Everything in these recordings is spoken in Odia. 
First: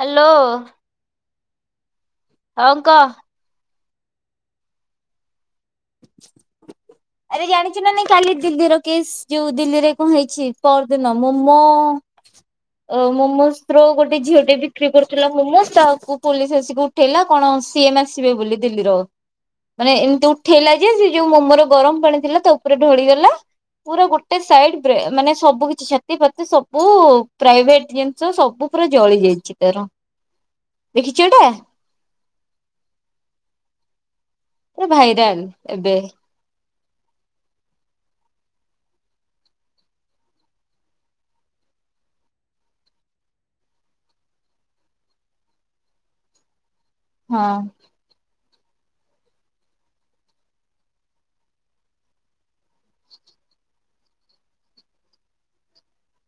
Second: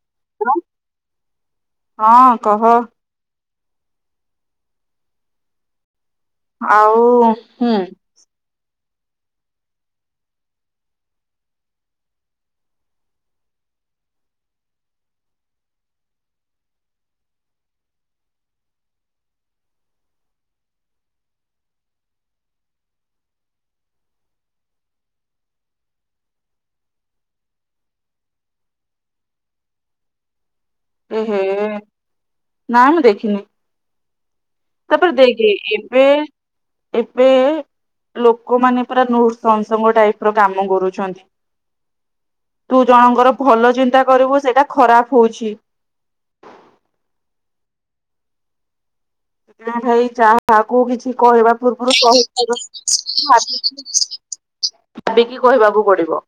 ହ୍ୟାଲୋ। ହଁ। ହଉ କହ। ଆଉ ଆରେ ହୁଁ ଜାଣିଚୁ ନା ନାଇଁ କାଲି ଦିଲ୍ଲୀର କେସ୍ ଯୋଉ ଦିଲ୍ଲୀରେ କଣ ହେଇଚି ପର ଦିନ ମୋମୋ ଅ ମୋମୋଜ ର ଗୋଟେ ଝିଅ ଟେ ବିକ୍ରି କରୁଥିଲା ମୋମୋଜ ତାକୁ ପୋଲିସ ଆସିକି ଉଠେଇଲା କଣ ସିଏମ୍ ଆସିବେ ବୋଲି ଦିଲ୍ଲୀର। ମାନେ ଏମିତି ଉଠେଇଲା ଯେ ସେ ଯୋଉ ମୋମର ଗରମ ପାଣି ଥିଲା ତା ଉପରେ ଢଳିଗଲା। ପୁରା ଗୋଟେ ସାଇଟ ବ୍ରେ ମାନେ ସବୁ କିଛି ଛାତି ଫାତି ସବୁ ପ୍ରାଇଭେଟ ଯେ ତ ସବୁ ପୁରା ଜଳି ଯାଇଛି ତାର। ଉଁ ଦେଖିଛୁ ହୁଁ। ଏଇଟା ନା ମୁଁ ଦେଖିନି। ପୁରା ତାପରେ ଭାଇରାଲ ଦେଖେ ଏବେ ଏବେ ଲୋକମାନେ ପୁରା ନୃସଂସ ଟାଇପ ର କାମ କରୁଛନ୍ତି। ତୁ ଜଣଙ୍କର ଭଲ ଚିନ୍ତା କରିବୁ ସେଇଟା ଖରାପ ହଉଚି। ହଁ। ଭାଇ କାହାକୁ କିଛି କହିବା ପୂର୍ବରୁ। [unintelligible] [unintelligible] ଭାବିକି କହିବାକୁ ପଡିବ।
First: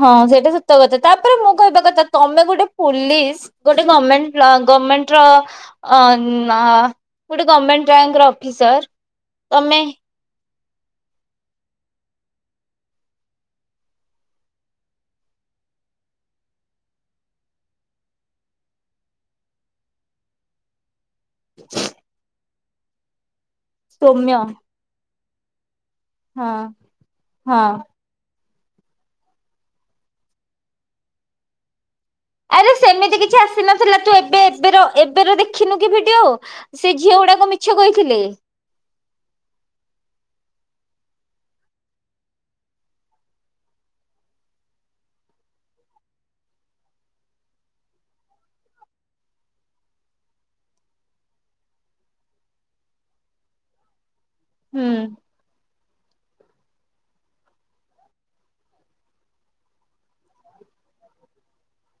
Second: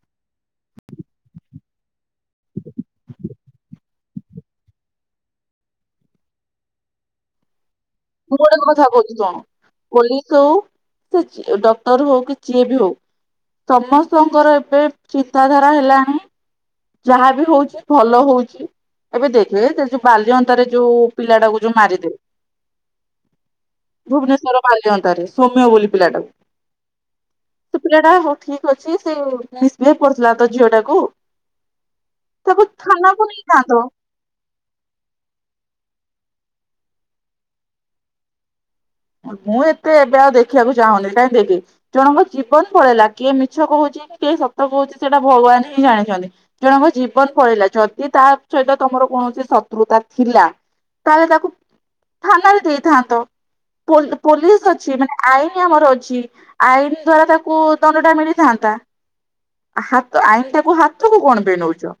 ହଁ ସେଇଟା ସତ କଥା। ତାପରେ ମୁଁ କହିବା କଥା ତମେ ଗୋଟେ ପୋଲିସ ଗୋଟେ ଗମେଣ୍ଟ ଗମେଣ୍ଟ ର ଅ ଗୋଟେ ଗଭମେଣ୍ଟ ଗ୍ୟାଙ୍ଗ ର ମୁଁ ଗୋଟେ କଥା ଅଫିସର କହୁଛି ଶୁଣୁ ତମେ [unintelligible] ସେ ଡକ୍ଟର ହଉ କି ଯିଏ ବି ହଉ ସମସ୍ତଙ୍କର ଏବେ ଚିନ୍ତାଧାରା ହେଲାଣି ଯାହା ବି ହଉଛି ଭଲ ହଉଛି ଏବେ ଦେଖେ ଯୋଉ ବାଲ୍ୟଅନ୍ତାରେ ଯୋଉ ପିଲାଟାକୁ ଯୋଉ ମାରିଲେ ସୌମ୍ୟ ଭୁବନେଶ୍ୱର ବାଲିଅଣ୍ଟାରେ ସୋମ୍ୟ ବୋଲି ପିଲାଟାକୁ ହଁ ହଁ। ଥିଲା ଟା ହଉ ଠିକ ଅଛି ସେ ମିଶ କରୁ ଥିଲା ତ ଝିଅ ଟାକୁ ତାକୁ ଆରେ ସେମିତି ଥାନାକୁ କିଛି ନେଇଥାନ୍ତ। ଆସିନଥିଲା ତୁ ଏବେ ଏବେ ଏବେର ଦେଖିନୁ କି ଭିଡିଓ ସେ ଝିଅ ଗୁଡାକ ମିଛ କହିଥିଲେ ମୁଁ ଏତେ ଏବେ ଆଉ ଦେଖିବାକୁ ଚାହୁଁନି କାହିଁକି ଜଣଙ୍କ ଜୀବନ ପଳେଇଲା କିଏ ମିଛ କହୁଛି କି କିଏ ସତ କହୁଛି ସେଇଟା ଭଗବାନ ହିଁ ଜାଣିଛନ୍ତି। ଜଣଙ୍କ ଜୀବନ ପଳିଇଲା ଯଦି ତା ସହିତ ତମର କୌଣସି ଶତ୍ରୁତା ଥିଲା ତାହେଲେ ତାକୁ ଥାନାରେ ଦେଇଥାନ୍ତ ପୋଲିସ ହୁଁ ଅଛି ମାନେ ଆଇନ ଆମର ଅଛି ଆଇନ ଦ୍ଵାରା ତାକୁ ଦଣ୍ଡ ଟା ମିଳିଥାନ୍ତା ହାତ ଆଇନ ଟାକୁ ହାତକୁ କଣ ବି ନଉଛ?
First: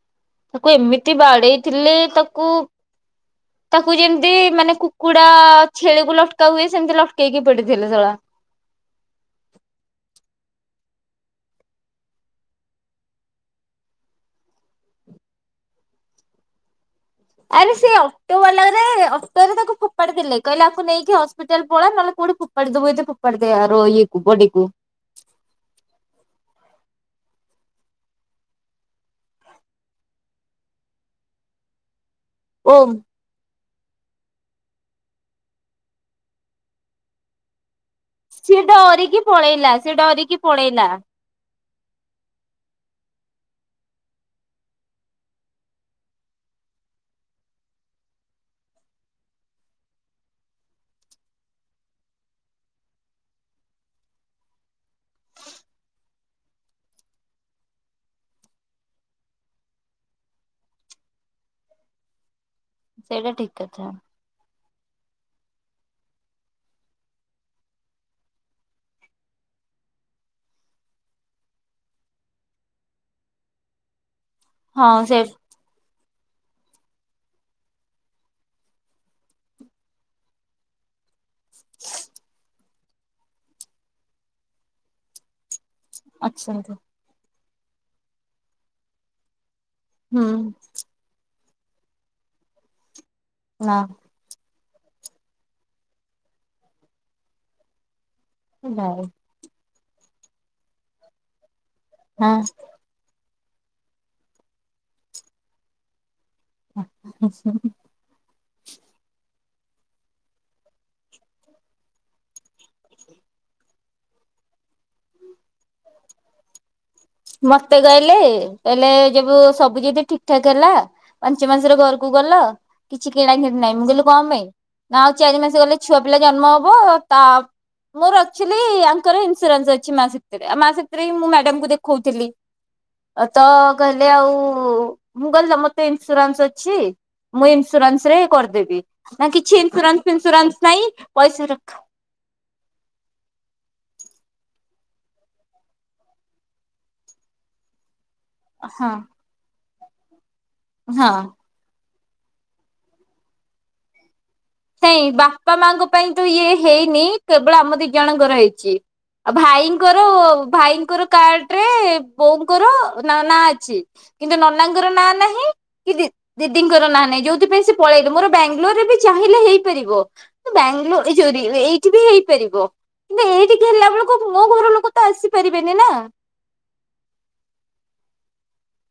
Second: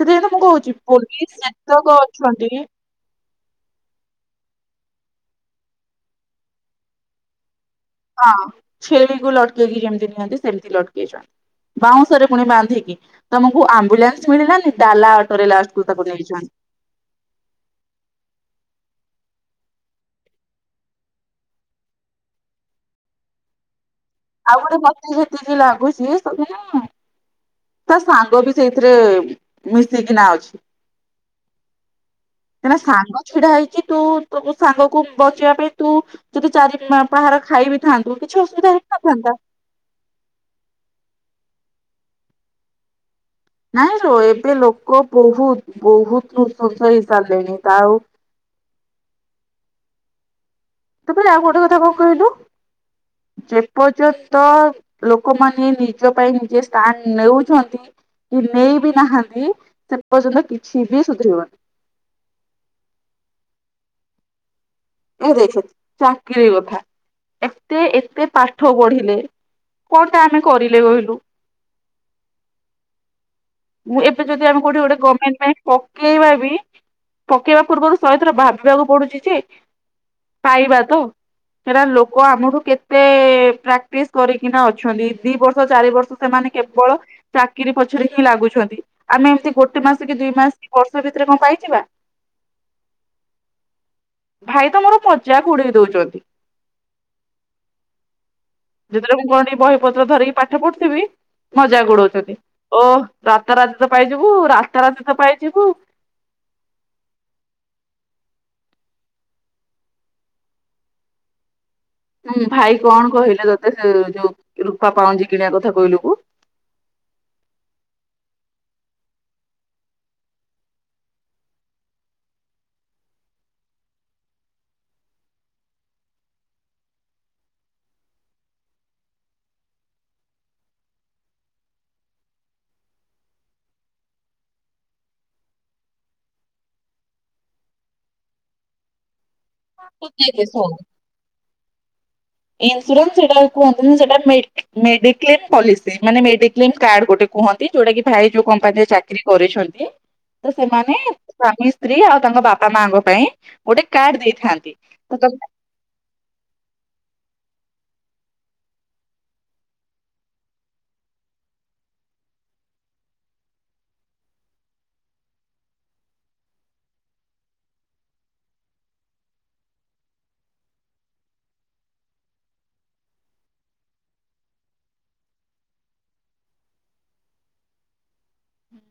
ସେଥି ଯାଇତ ମୁଁ ତାକୁ କହୁଛି ଏମିତି ପୋଲିସ ବାଡେଇଥିଲେ ଶାଷକ ତାକୁ ଅଛନ୍ତି ତାକୁ ଯେମିତି ମାନେ କୁକୁଡା ଛେଳିକୁ ଲଟକା ହୁଏ ସେମିତି ଲଟକେଇକି ପଡିଥିଲେ! ! ! ! ! ! ! ! ! ! ହ ଛେଳିକୁ ଲଟକେଇକି ଯେମିତି ନିଅନ୍ତି ସେମିତି ଲଟକେଇ ଚନ୍ତି ବାଉଁଶରେ ପୁଣି ବାନ୍ଧିକି ତମକୁ ଆମ୍ବୁଲାନ୍ସ ମିଳିଲାନି ଡାଲା ଅଟୋରେ ତାକୁ ନେଇଚନ୍ତି। ଆରେ ସେ ଅଟୋ ବାଲା ଅଟୋରେ ତାକୁ ଫୋପାଡି ଦେଲେ କହିଲେ ତାକୁ ନେଇକି ହସ୍ପିଟାଲ ପଳ ନହେଲେ କୋଉଠି ପଦ ବୋଇ ତ ପ ପଡ଼ ଦେେ ଆରଇଏ ଆଉ ଗୋଟେ ମତି ଯେତିକି ଲାଗୁଛି ତଥି [unintelligible] ତା ସାଙ୍ଗ ବି ସେଇଥିରେ ମିଶିକିନା ଅଛି। ତା ଓମ୍ ସାଙ୍ଗ ଛିଡା ହେଇଛି ତୁ ତୁ ସାଙ୍ଗକୁ ବଚିବା ପାଇଁ ତୁ ଯଦି ଚାରି ପାହାର ଖାଇବି ସି ଡରିକି ପଳେଇଲା ସେ ଡରିକି ପଳେଇଲା। ନାଇଁ ରୋ ଏବେ ଲୋକ ବହୁତ ବହୁତ ସୁସ ହେଇ ସାରିଲେଣି ତା ଆଉ ତପରେ ଆଉ ଗୋଟେ କଥା କଣ କହିଲୁ ଯେପର୍ଯ୍ୟନ୍ତ ଲୋକମାନେ ନିଜ ପାଇଁ ନିଜେ ଥଣ୍ଡ ନେଉଛନ୍ତି। କି ନେଇ ବି ନାହାନ୍ତି ସେ ପର୍ଯ୍ୟନ୍ତ କିଛି ବି ସୁଧରିବନି। ସେଇଟା ଠିକ କଥା। ଏ ଦେଖ ଚାକିର କଥା ଏତେ ଏତେ ପାଠ ପଢିଲେ କଣଟା ଆମେ କରିଲେ କହିଲୁ। ମୁଁ ଏବେ ଯଦ ଆମ କୋଉଠି ଗୋଟେ ହଁ ସେ ଗମେଣ୍ଟ ପାଇଁ ପକେଇବା ବି ପକେଇବା ପୂର୍ବରୁ ଶେଥର ଭାବିବାକୁ ପଡୁଛି ଯେ ପାଇବା ତ। ସେଟା ଲୋକ ଆମଠୁ କେତେ ପ୍ରାକ୍ଟିସ କରିକିନା ଅଛନ୍ତି ଦି ବର୍ଷ ଚାରି ବର୍ଷ। ସେମାନେ ଅଛନ୍ତି କେବଳ ଚାକିରରି ପଛରେ ହିଁ ଲାଗୁଛନ୍ତି ଆମେ ଏମତି ଗୋଟେ ମାସ କି ହୁଁ ଦିଇ ମାସ କି ବ ଭିତରେ କଣ ପାଇଯିବା। ନାଁ। ଭାଇ ତମର ପଚା ଘୋଡେଇ ଦଉଛନ୍ତି। ଭାଇ ଯେତେବେଳେ ମୁଁ କଣ ଟ ବହି ପତ୍ର ଧରିକି ପାଠ ପଢୁଥିବି ମଜାକ ଗୋଉଛନ୍ତି। ଓହ ରାତାତିତା ପାଇଯିବୁ ରାତାରାତି ତ ପାଇଯିବୁ। ହୁଁ ହୁଁ। ହୁଁ ଭାଇ କଣ କହିଲେ ତତେ ସେ ଯୋଉ ରୂପା ପାଉଛି କିଣିବା କଥା କହିଲୁ କୁ ମତେ କହିଲେ କହଲେ ଯବୁ ସବୁ ଯଦି ଠିକ ଠାକ ହେଲା। ପଞ୍ଚ ମାଂସର ଘରକୁ ଗଲ। କିଛି କିଣା କିିଣି ନାହିଁ ମୁଁ କହିଲି କଣ ପାଇଁ ନା ଆଉ ଚାରି ମାସ ଗଲେ ଛୁଆ ପିଲା ଜନ୍ମ ହବ ତା ମୋର ଆକ୍ଚୁଆଲି ଙ୍କର ଇନ୍ସୁରାନ୍ସ ଅଛି [unintelligible] ମା ସେଥିରେଁ ମୁଁ ମ୍ୟାଡାମକୁ ଦେଖଉଥିଲି। ତ କହିଲେ ଆଉ ମୁଁ କହିଲି ତ ମତେ ଇନ୍ସୁରାନ୍ସ ଅଛି। ମୁଁ ଇନ୍ସୁରାନ୍ସ ରେ କରିଦେବି ନା କିଛି ଇନ୍ସୁରାନ୍ସ ଫିନ୍ସୁରାନ୍ସ କୁ? ନାହିଁ ପଇସା ଇନ୍ସୁରାନ୍ସ ସେଟା କୁହନ୍ତିନ ସେଟା ମେଡିକ୍ଲେମ ପଲିସି ମାନେ ମେଡିକ୍ଲେମ କାର୍ଡ ଗୋଟେ କୁହନ୍ତି ଯୋଉଟା କି ଭାଇ ଯୋଉ କମ୍ପାନୀରେ ହଁ ଚାକିରରି କରିଛନ୍ତି ତ ସେମାନେ ହଁ। ସ୍ୱାମୀ ସ୍ତ୍ରୀ ଆଉ ତାଙ୍କ ବାପା ମାଙ୍କ ପାଇଁ ଗୋଟେ କାର୍ଡ ଦେଇଥାନନ୍ତି। ନାଇ ବାପା ମାଙ୍କ ପାଇଁ ତ ଇଏ ହେଇନି କେବଳ ଆମ ଦି ଜଣଙ୍କର ହେଇଛି। ଆ ଭାଇଙ୍କର ଭାଇଙ୍କର କାର୍ଡ ରେ ବୋଉଙ୍କର ନା ନା ଅଛି। କିନ୍ତୁ ନନାଙ୍କର ନାଁ ନାହିଁ। କି ଦିଦିଙ୍କର ନାଁ ନାହିଁ ଯୋଉଥିପାଇଁ ସେ ପଳେଇଲେ ମୋର ବାଙ୍ଗଲୋରରେ ବି ଚା ହେଇପାରିବ ବାଙ୍ଗାଲୋରୋ ଏଇଠି ବି ହେଇପାରିବ। କିନ୍ତୁ ଏଇଠିକି ହେଲା ବେଳକୁ ମୋ ଘର ଲୋକ ତ ଆସିପାରିବେନି ନା? ହୁଁ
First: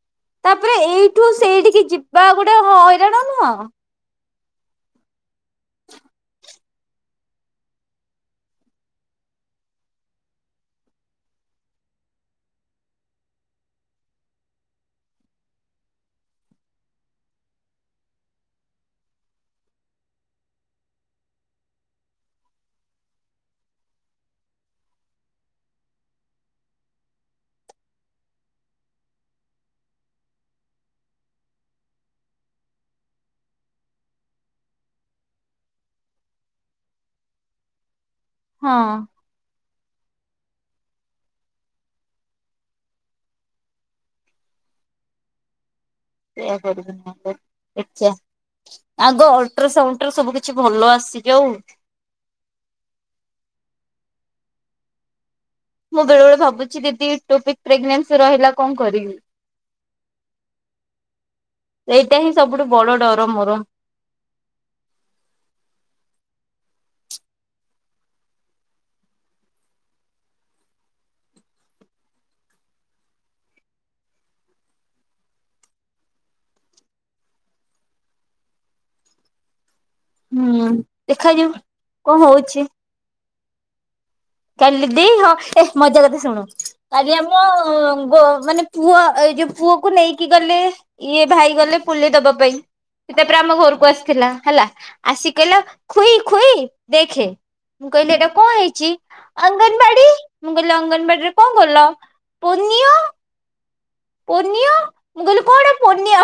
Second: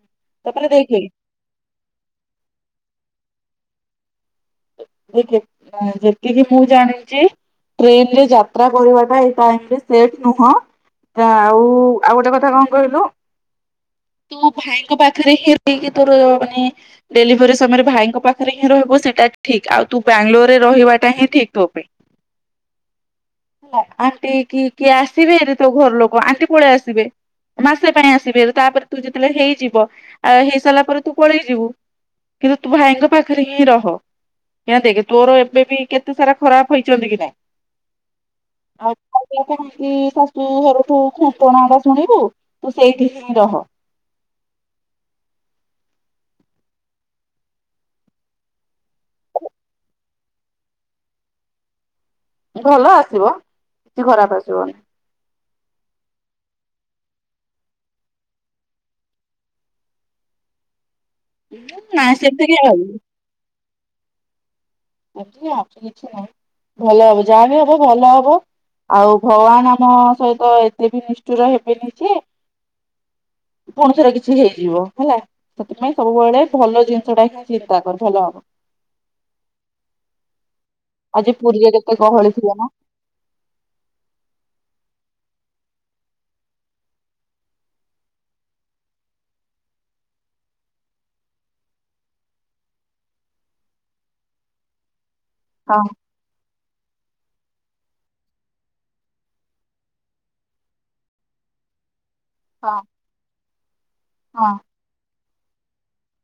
ତାପରେ ଏଇଠୁ ସେଇଠିକି ଯିବା ଗୋଟେ ହଇରାଣ ନୁହଁ? ଯେତିକି ମୁଁ ଜାଣିଛି ଟ୍ରେନ ରେ ଯାତ୍ରା କରିବାଟା ଏଇ ଟାଇ ସେବ ନୁହଁ। ଆଉ ଆଉ ଗୋଟେ କଥା କଣ କହିଲୁ। ତୁ ଭାଇଙ୍କ ପାଖରେ ହେ କି ତୋର ମାନେ ଡେଲିଭରି ସମୟରେ ଭାଇଙ୍କ ପାଖରେ ହିଁ ରହିବ ସେଟା ଠିକ୍ ଆଉ ତୁ ବାଙ୍ଗାଲୋରରେ ରହିବାଟା ହିଁ ଠିକ୍ ପାଇଁ। ଆଣ୍ଟି କି କିଏ ଆସିବେ ହାରି ତୋ ଘର ଲୋକ ଆଣ୍ଟି ପଳେଇ ଆସିବେ ମାସେ ପାଇଁ ଆସିବେ ତାପରେ ତୁ ଯେତେବେଳେ ହେଇଯିବ ଆଉ ହେଇ ସାରିଲା ପରେ ତୁ ପଳେଇ ଯିବୁ। କିନ୍ତୁ ତୁ ଭାଇଙ୍କ ପାଖରେ ହିଁ ରହ। ଏୟା ଦେଖ ତୋର ଏବେ ବି କେତେ ସାରା ଖରାପ ହେଇଛନ୍ତି କି ହଁ ନାଇଁ ଆ କହନ୍ତି ଶାଶୁ ଘରଠୁ ଖୁଣ୍ଟଣା ଟା ଶୁଣିବୁ ତୁ ସେଇଠି ହିଁ ରହ। ସେଆ କରିବୀ ନହେଲେ ଦେଖିଆ ଆଗ ଅଲଟ୍ରାସାଉଣ୍ଡରେ ସବୁ କିଛି ଭଲ ଆସି ଯଉ ଭଲ ଆସିବ କିଛି ଖରାପ ଆସିବନି ମୁଁ ବେଳେ ବଳେ ଭାବୁଛି ଦିଦି ଟୁବି ପ୍ରେଗନେନ୍ସି ରହିଲା କଣ କରିବି? ନାଇଁ ଏଇଟା ହିଁ ସେମିତି କାଇଁ ସବୁଠୁ ଭାବିବୁ ବଡ ଡର ମୋର। ଆଛା କିଛି ନାହିଁ ଭଲ ହବ ଯାହା ବି ହବ ଭଲ ହବ। ଆଉ ଭଗବାନ ଆମ ସହିତ ଏତେ ବି ନିଷ୍ଠୁର ହବନି ଯେ ପୁଣି ଥର କିଛି ହେଇଯିବ ହେଲା ସେଥିପାଇଁ ସବୁବେଳେ ଭଲ ଜିନିଷ ଟା ହିଁ ଚିନ୍ତା କର ଭଲ ହବ। ହୁଁ ଆଜି ଦେଖାଯାଉ ପୁରୀରେ କେତେ କଣ ଗହଳି ଥିବ ହଉଛି? ନା କାଲି ଦେଇ ହଁ ଏ ମଜା କଥା ଶୁଣୁ କାଲି ଆମ ମାନେ ପୁଅ ଏଇ ଯୋଉ ପୁଅକୁ ନେଇକି ଗଲେ ଇଏ ଭାଇ ଗଲେ ପୁଲି ଦବା ପାଇଁ ସେ ତାପରେ ଆମ ଘରକୁ ଆସିଥିଲା ହେଲା ଆସି କହିଲା ହଁ ଖୁଇ ଖୁଇ ଦେଖେ ମୁଁ କହିଲି ଏଇଟା କଣ ହେଇଛି? ଅଙ୍ଗନବାଡି ମୁଁ କହିଲି ଅଙ୍ଗନବାଡିରେ କଣ କଲ? ହଁ ପୁନିଅ ହଁ। ପୁନିଅ ମୁଁ କହିଲି କଣ ପୁନିଅ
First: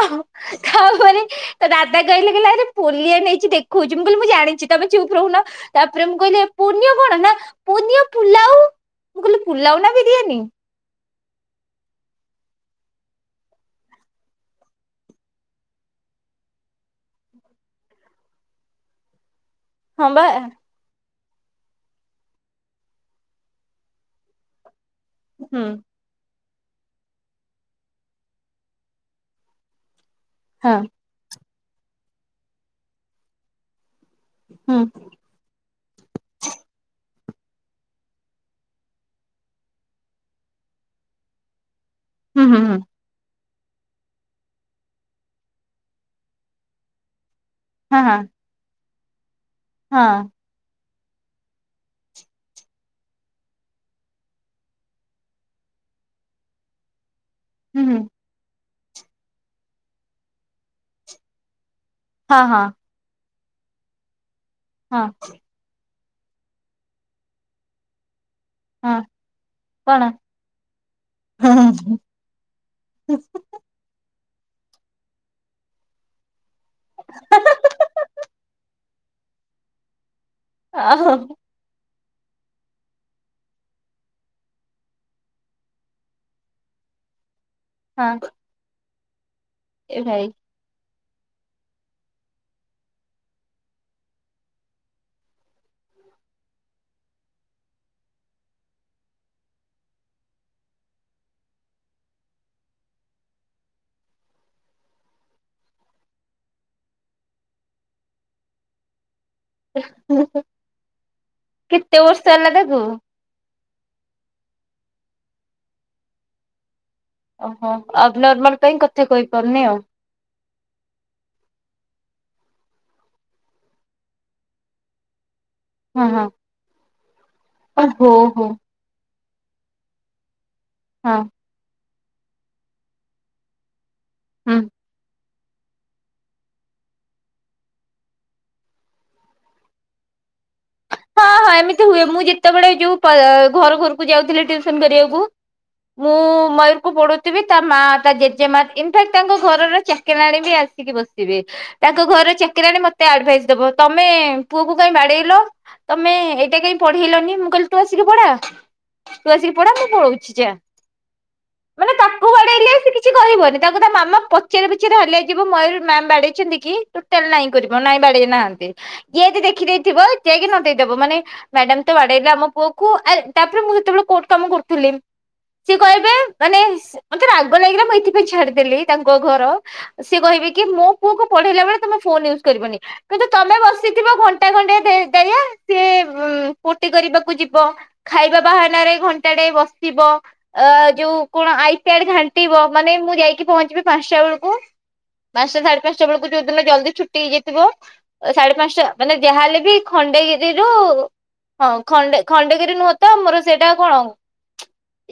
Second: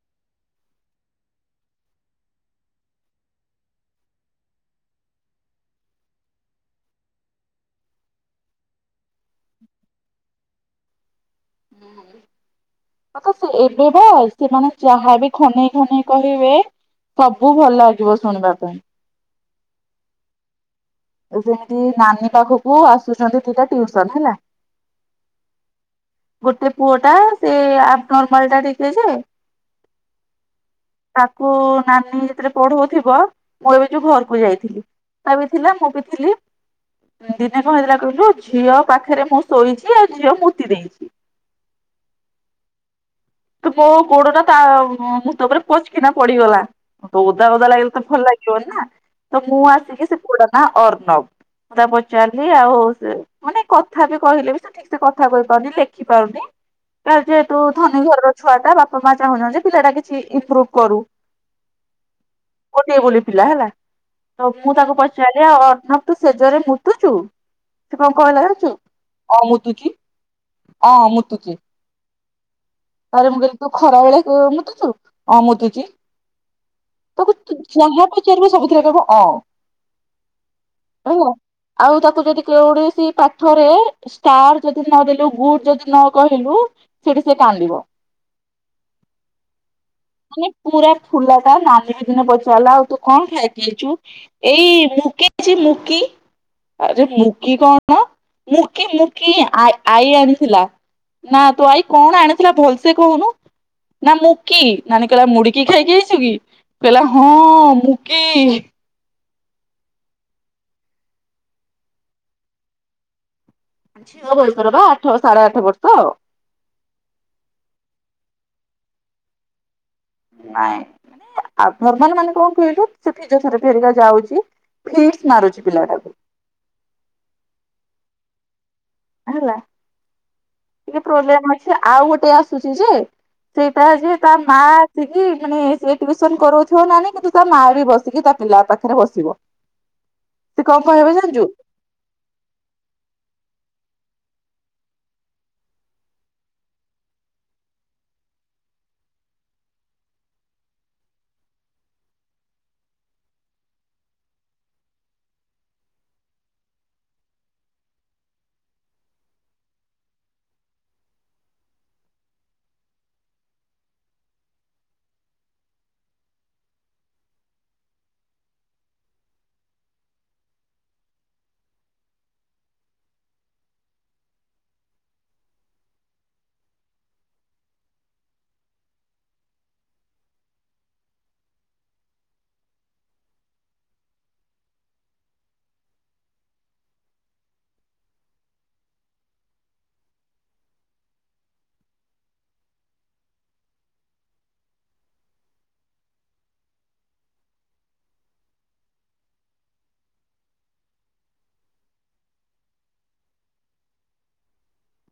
ତାପରେ ତ ଦାଦା କହିଲେ ଆରେ ପୋଲିଆ ନେଇଛି ଦେଖଉଛି ମୁଁ କହିଲି ମୁଁ ଜାଣିଛି ତମେ ଚୁପ ରହୁନ। ତାପରେ ମୁଁ କହିଲି ପୁନ କଣ ନା ପୁନ ପୁଲାଉ ମୁଁ କହିଲି ପୁଲାଉ ନା ବିରିୟାନୀ। [inaudible] ମତେ କହୁଛି ଏବେ ବେ ସେମାନେ ଯାହାବି ଖନେଇ ଖନେଇ କହିବେ। ସବୁ ଭଲ ଲାଗିବ ଶୁଣିବା ପାଇଁ। ହଁ ବା। ଯେମିତି ନାନୀ ପାଖକୁ ଆସୁଛନ୍ତି ଦିଟା ଟିୁସନ ହେଲା। ହୁଁ। ଗୋଟେ ପୁଅ ଟା ସେ ଆବ୍ନରମାଲ ଟା ଟିକେ ଯେ। ହଁ। ତାକୁ ନାନୀ ଯେତେବେଳେ ପଢଉଥିବ ମୁଁ ଏବେ ଯୋଉ ଘରକୁ ହୁଁ ଯାଇଥିଲି। ସେବି ବି ଥିଲା ମୁଁ ବି ଥିଲି। ଦିନେ କଣ ହେଥିଲା କହିଲୁ ଝିଅ ପାଖରେ ମୁଁ ଶୋଇଛି ଆଉ ଝିଅ ମୋତି ଦେଇଛି। ହୁଁ ହୁଁ ହୁଁ। ତ ମୋ ଗୋଡ଼ ଟା ତା ମୁତ ଉପରେ ପଚକିନା ପଡିଗଲା ତ ଓଦା ଓଦା ଲାଗିଲେ ହଁ ତ ହଁ ଭଲ ଲାଗି ଲୋନା ତ ମୁଁ ଆସିକି ସେ ହଁ ପୁଅ ଟା ନାଁ ଅର୍ଣବ। ମୁଁ ତାକୁ ପଚାରିଲି ଆଉ ସେ ମାନେ କଥା ବି କହିଲେ ବି ସେ ଠିକ ସେ କଥା କହି ପାରୁନି ଲେଖିପାରୁନି କ ତୁ ହୁଁ ହୁଁ ଧନୀ ଘରର ଛୁଆ ଟା ବାପା ମା ଚାହୁଁଛନ୍ତି ଯେ ପିଲାଟା କିଛି ଇମ୍ପ୍ରୁଭ କରୁ। ହଁ ହଁ। ଗୋଟି ବୋଲି ପିଲା ହେଲା ତ ମୁଁ ତାକୁ ହଁ ପଚାରିଲି ଆଉ ତୁ ଶ ସେଜରେ ମୁତୁଛୁ ସେ କଣ କହିଲା ଜାଣିଚୁ ହଁ ମୁତୁଚି କଣ ହଁ ମୁତୁଛିି। ତାରେ ମୁଁ କହିଲି ତୁ ଖରା ବେଳେ ମୁତୁଛୁ ହଁ ମୁତୁଛି। ତାକୁ ତୁ ଯାହା ପଚାରିବ ସବୁଥିରେ କହିବ ଅ। ହେଲା ହଁ ଆଉ ତାକୁ ଯଦି କେ କୈଣଷି ପାଠରେ। ଷ୍ଟାର ଯଦି ନଦଲୁ ଗୁଡ୍ ଯଦି ନ କହିଲୁ। ସେଏ କାନ୍ଦିବ। ହଁ। ଏ ଭାଇ [unintelligible] ଫୁଲଟା ନାନୀ ବି ଦିନେ ପଚାରିଲା ଆଉ ତୁ କଣ ଖାଇକିଆଇଛୁ? ଏଇ ମୁକିଛି ମୁକି ଆଉଜୋଉ ମୁକି କଣ ମୁକି ମୁକି ଆଇ ଆଣିଥିଲା। ନାତୋ ଆଇ କଣ ଆଣିଥିଲ ଭୋଲସେ କହୁନୁ? ନା ମୁଁ କିି ନାନୀ କହିଲା ମୁଡିକି ଖାଇକି ଆଇଚୁ କି? କହିଲା ହଁ ମୁଁ କି କେତେ ବର୍ଷ ହେଲା ତାକୁ? [unintelligible] ଆଠ ସାଢ଼େ ଆଠ ବର୍ଷ। ଓହୋ ଆବ୍ ନର୍ମାଲ ପାଇଁ କଥା କହିପାରୁନି ଆଉ। ନାଇଁ। ଆର୍ଥରମାନେ ମାନେ କଣ କହିଲୁ ସେ ଫିଜିଓଥେରାପି ହେରିକା ଯାଉଛି ଫିଡସ୍ ମାରୁଛି ପିଲାକୁ। ହଁ ଓ ହୋଉ ହୋଉ। ହେଲା ଟିକେ ହଁ ପ୍ରୋବ୍ଲେମ୍ ଅଛି ଆଉ ଗୋଟେ ଆସୁଛି ଯେ। ସେଇଟା ଯେ ତା ହୁଁ ମାସିକି ମାନେ ସେ ଟ୍ୟୁସନ କରଉଥିବ ମାନେ କିନ୍ତୁ ତା ମାଆ ବି ବସିକି ତା ପିଲା ପାଖରେ ବସିବ। ସେ କଣ କହିବ ଜଣିଛୁ? ସେମିତି ହୁଏ ମୁଁ ଯେତେବେଳେ ଯୋଉ ଘର ଘରକୁ ଯାଉଥିଲ ଟ୍ୟୁସନ କରିବାକୁ। ମୁଁ ମୟରକୁୁ ପଢୁଥିବି ତା ମା ତା ଜେଜେମା ଇନଫାକ୍ଟ ତାଙ୍କ ଘରର ଚାକେରାଣୀ ବି ଆସି ବସିବେ ତାଙ୍କ ଘରର ଚାକିରାଣି ମତେ ଆଡଭାଇସ ଦବ ତମେ ପୁଅକୁ କାଁଇ ବାଡେଇଲ? ତମେ ଏଇଟା କାଇହିଁ ପଢେଇଲନି ମୁଁ କହିଲି ତୁ ଆସିକି ପଢା। ତୁ ଆସିକି ପଢା ମୁଁ ପଳଉଛି ଜା। ମାନେ ତାକୁ ବାଡେଇଲେ ସେ କିଛି କରିବନି ତାକୁ ତା ମାମା ପଚାରି ପିଚାରି ହଲିଆହେଇଜିଵ ମୟୂର ମ୍ୟାମ୍ ବାଡେଇଛନ୍ତି କି? ଟୋଟାଲ ନାଇଁ କରିବ ନାଇଁ ବାଢେଇ ନାହାନ୍ତି ଇଏ ଦେଖିଦେଇଥିବ ଯାଇକି କହିଦେବ ମାନେ ମ୍ୟାଡାମ ତ ବାଡେଇଲେ ଆମ ପୁଅକୁ ତାପରେ ମୁଁ ଯେତେବେଳେ କୋଟ କାମ କରୁଥିଲି। ସେ ଏ କହିବେ ମାନେ ମତେ ରାଗ ଲାଗିଲା ମୁଁ ଏଇଥିପାଇଁ ଛାଡିଦେଲି ତାଙ୍କ ଘର। ସିଏ କହିବେ କି ମୋ ପୁଅକୁ ପଢେଇଲା ବଳେ ତମେ ଫୋନ ୟୁଜ୍ କରିବନି। କିନ୍ତୁ ତମେ ବସିଥିବ ଘଣ୍ଟା ଘଣ୍ଟେ ଦେୟା ସିଏ ପଟି କରିବାକୁ ଯିବ। ଖାଇବା ବାହାନାରେ ଘଣ୍ଟାଟେ ବସିବ। ଅ ଯୋଉ କଣ ଆଇ ପ୍ୟାଡ ଘାଣ୍ଟିବ ମାନେ ମୁଁ ଯାଇକି ପହଞ୍ଚିବି ପାଞ୍ଚଟା ବେଳକୁ। ପାଞ୍ଚଟା ସାଢେ ପାଞ୍ଚଟ ବେଳକୁ ଯଉଦିନ ଜଲଦି ଛୁଟି ହେଇଜାଇଥିବ। ସାଢେ ପାଞ୍ଚଟା ମାନେ ଯାହାହଲେ ବି ଖଣ୍ଡେ ଗିରିରୁ ହଁ ଖଣ୍ଡ ଖଣ୍ଡଗିରି ନୁହ ତ ମୋର ସେଇଟା କଣ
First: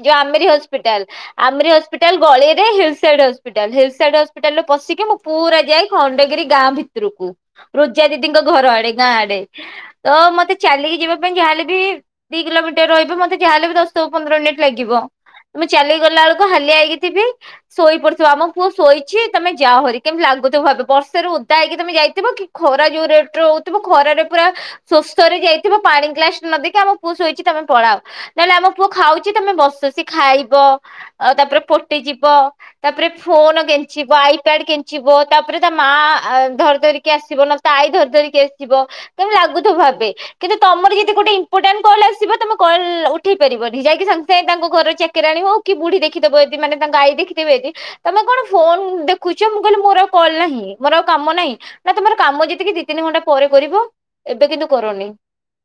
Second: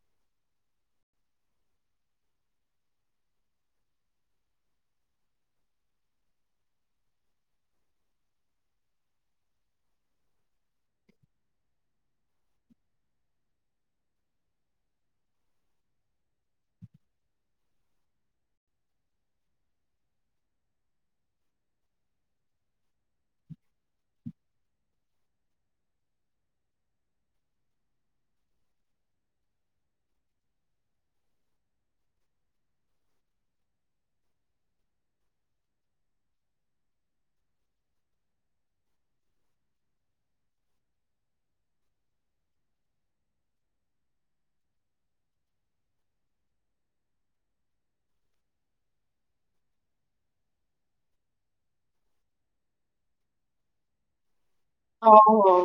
ଯୋଉ ଆମେରି ହସ୍ପିଟାଲ। ଆମ୍ରି ହସ୍ପିଟାଲ ଗଳିରେ hill side hospital hill side ହସ୍ପିଟାଲରୁ ପଶିକି ମୁଁ ପୁରା ଯାଏ ଖଣ୍ଡଗିରି ଗାଁ ଭିତରକୁ ରୋଜା ଦିଦିଙ୍କ ଘର ଆଡେ ଗାଁ ଆଡେ ତ ମତେ ଚାଲିକି ଯିବା ପାଇଁ ଯାହାେଲେ ବି ଦି କିଲୋମିଟର ରହିବ ମତେ ଯାହାହଲେ ବି ଦଶରୁ ପନ୍ଦର ମିନିଟ୍ ଲାଗିବ। ମୁ ଚାଲିକି ଗଲାଏଳକୁ ହାଲିଆ ହେଇକି ଥିବି। ଶୋଇ ପଡଥିବ ଆମ ପୁଅ ଶୋଇଛି ତମେ ଯାଅ ହରି କେମିତି ଲାଗୁଥିବ ଭାବ୍ ବର୍ଷାରେ ଓଦା ହେଇକି ତମେ ଯାଇଥିବ କି ଖରା ଯୋଉ ରେଟରେ ହଉଥିବ ଖରାରେ ପୁରା ଶୋଷରେ ଯାଇଥିବ ପାଣି ଗ୍ଲାସେ ନଦେଇକି ଆମ ପୁଅ ଶୋଇଛି ତମେ ପଳାଅ। ନହେଲେ ଆମ ପୁଅ ଖାଉଛି ତମେ ବସ ସେ ଖାଇବ ଆଉ ତାପରେ ପୋଟିଯିବ ତାପରେ ଫୋନ କେଞ୍ଚିବ ଆଇପ୍ୟାଡ କେଞ୍ଚିବ ତାପରେ ତା ମା ଧରି ଧରିକି ଆସିବ ତା ଆଇ ଧରି ଧରିକି ଆସିବ କେମିତି ଲାଗୁଥିବ ଭାବେ କିନ୍ତୁ ତମର ଯଦି ଗୋଟେ ଇମ୍ପୋଟାଣ୍ଟ କଲ ଆସିବ ତମେ କଲ ଉଠେଇ ପାରିବନି ଯାଇକି ସାଙ୍ଗେ ସାଙ୍ଗେ ତାଙ୍କ ଘର ଚାକରାଣି ହଉ କି ବୁଢୀ ଦେଖିଦବ ଜଦି ମାନେ ତାଙ୍କ ଆଈ ଦେଖିଥବେ ଜଦି ତମେ କଣ ଫୋନ ଦେଖୁଛ ମୁଁ କହିଲି ମୋର ଆଉ କଲ ନାହିଁ ମୋର ଆଉ କାମ ନାହିଁ ନା ତମର କାମ ଯେତିକି ଦି ତିନି ଘଣ୍ଟା ପରେ କରିବ। ଏବେ କିନ୍ତୁ କରନି। ହଉ ହଉ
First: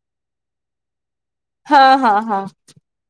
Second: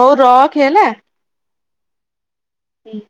ହଉ ରଖେ ହେଲା। ହଁ ହଁ ହଁ। ହୁଁ।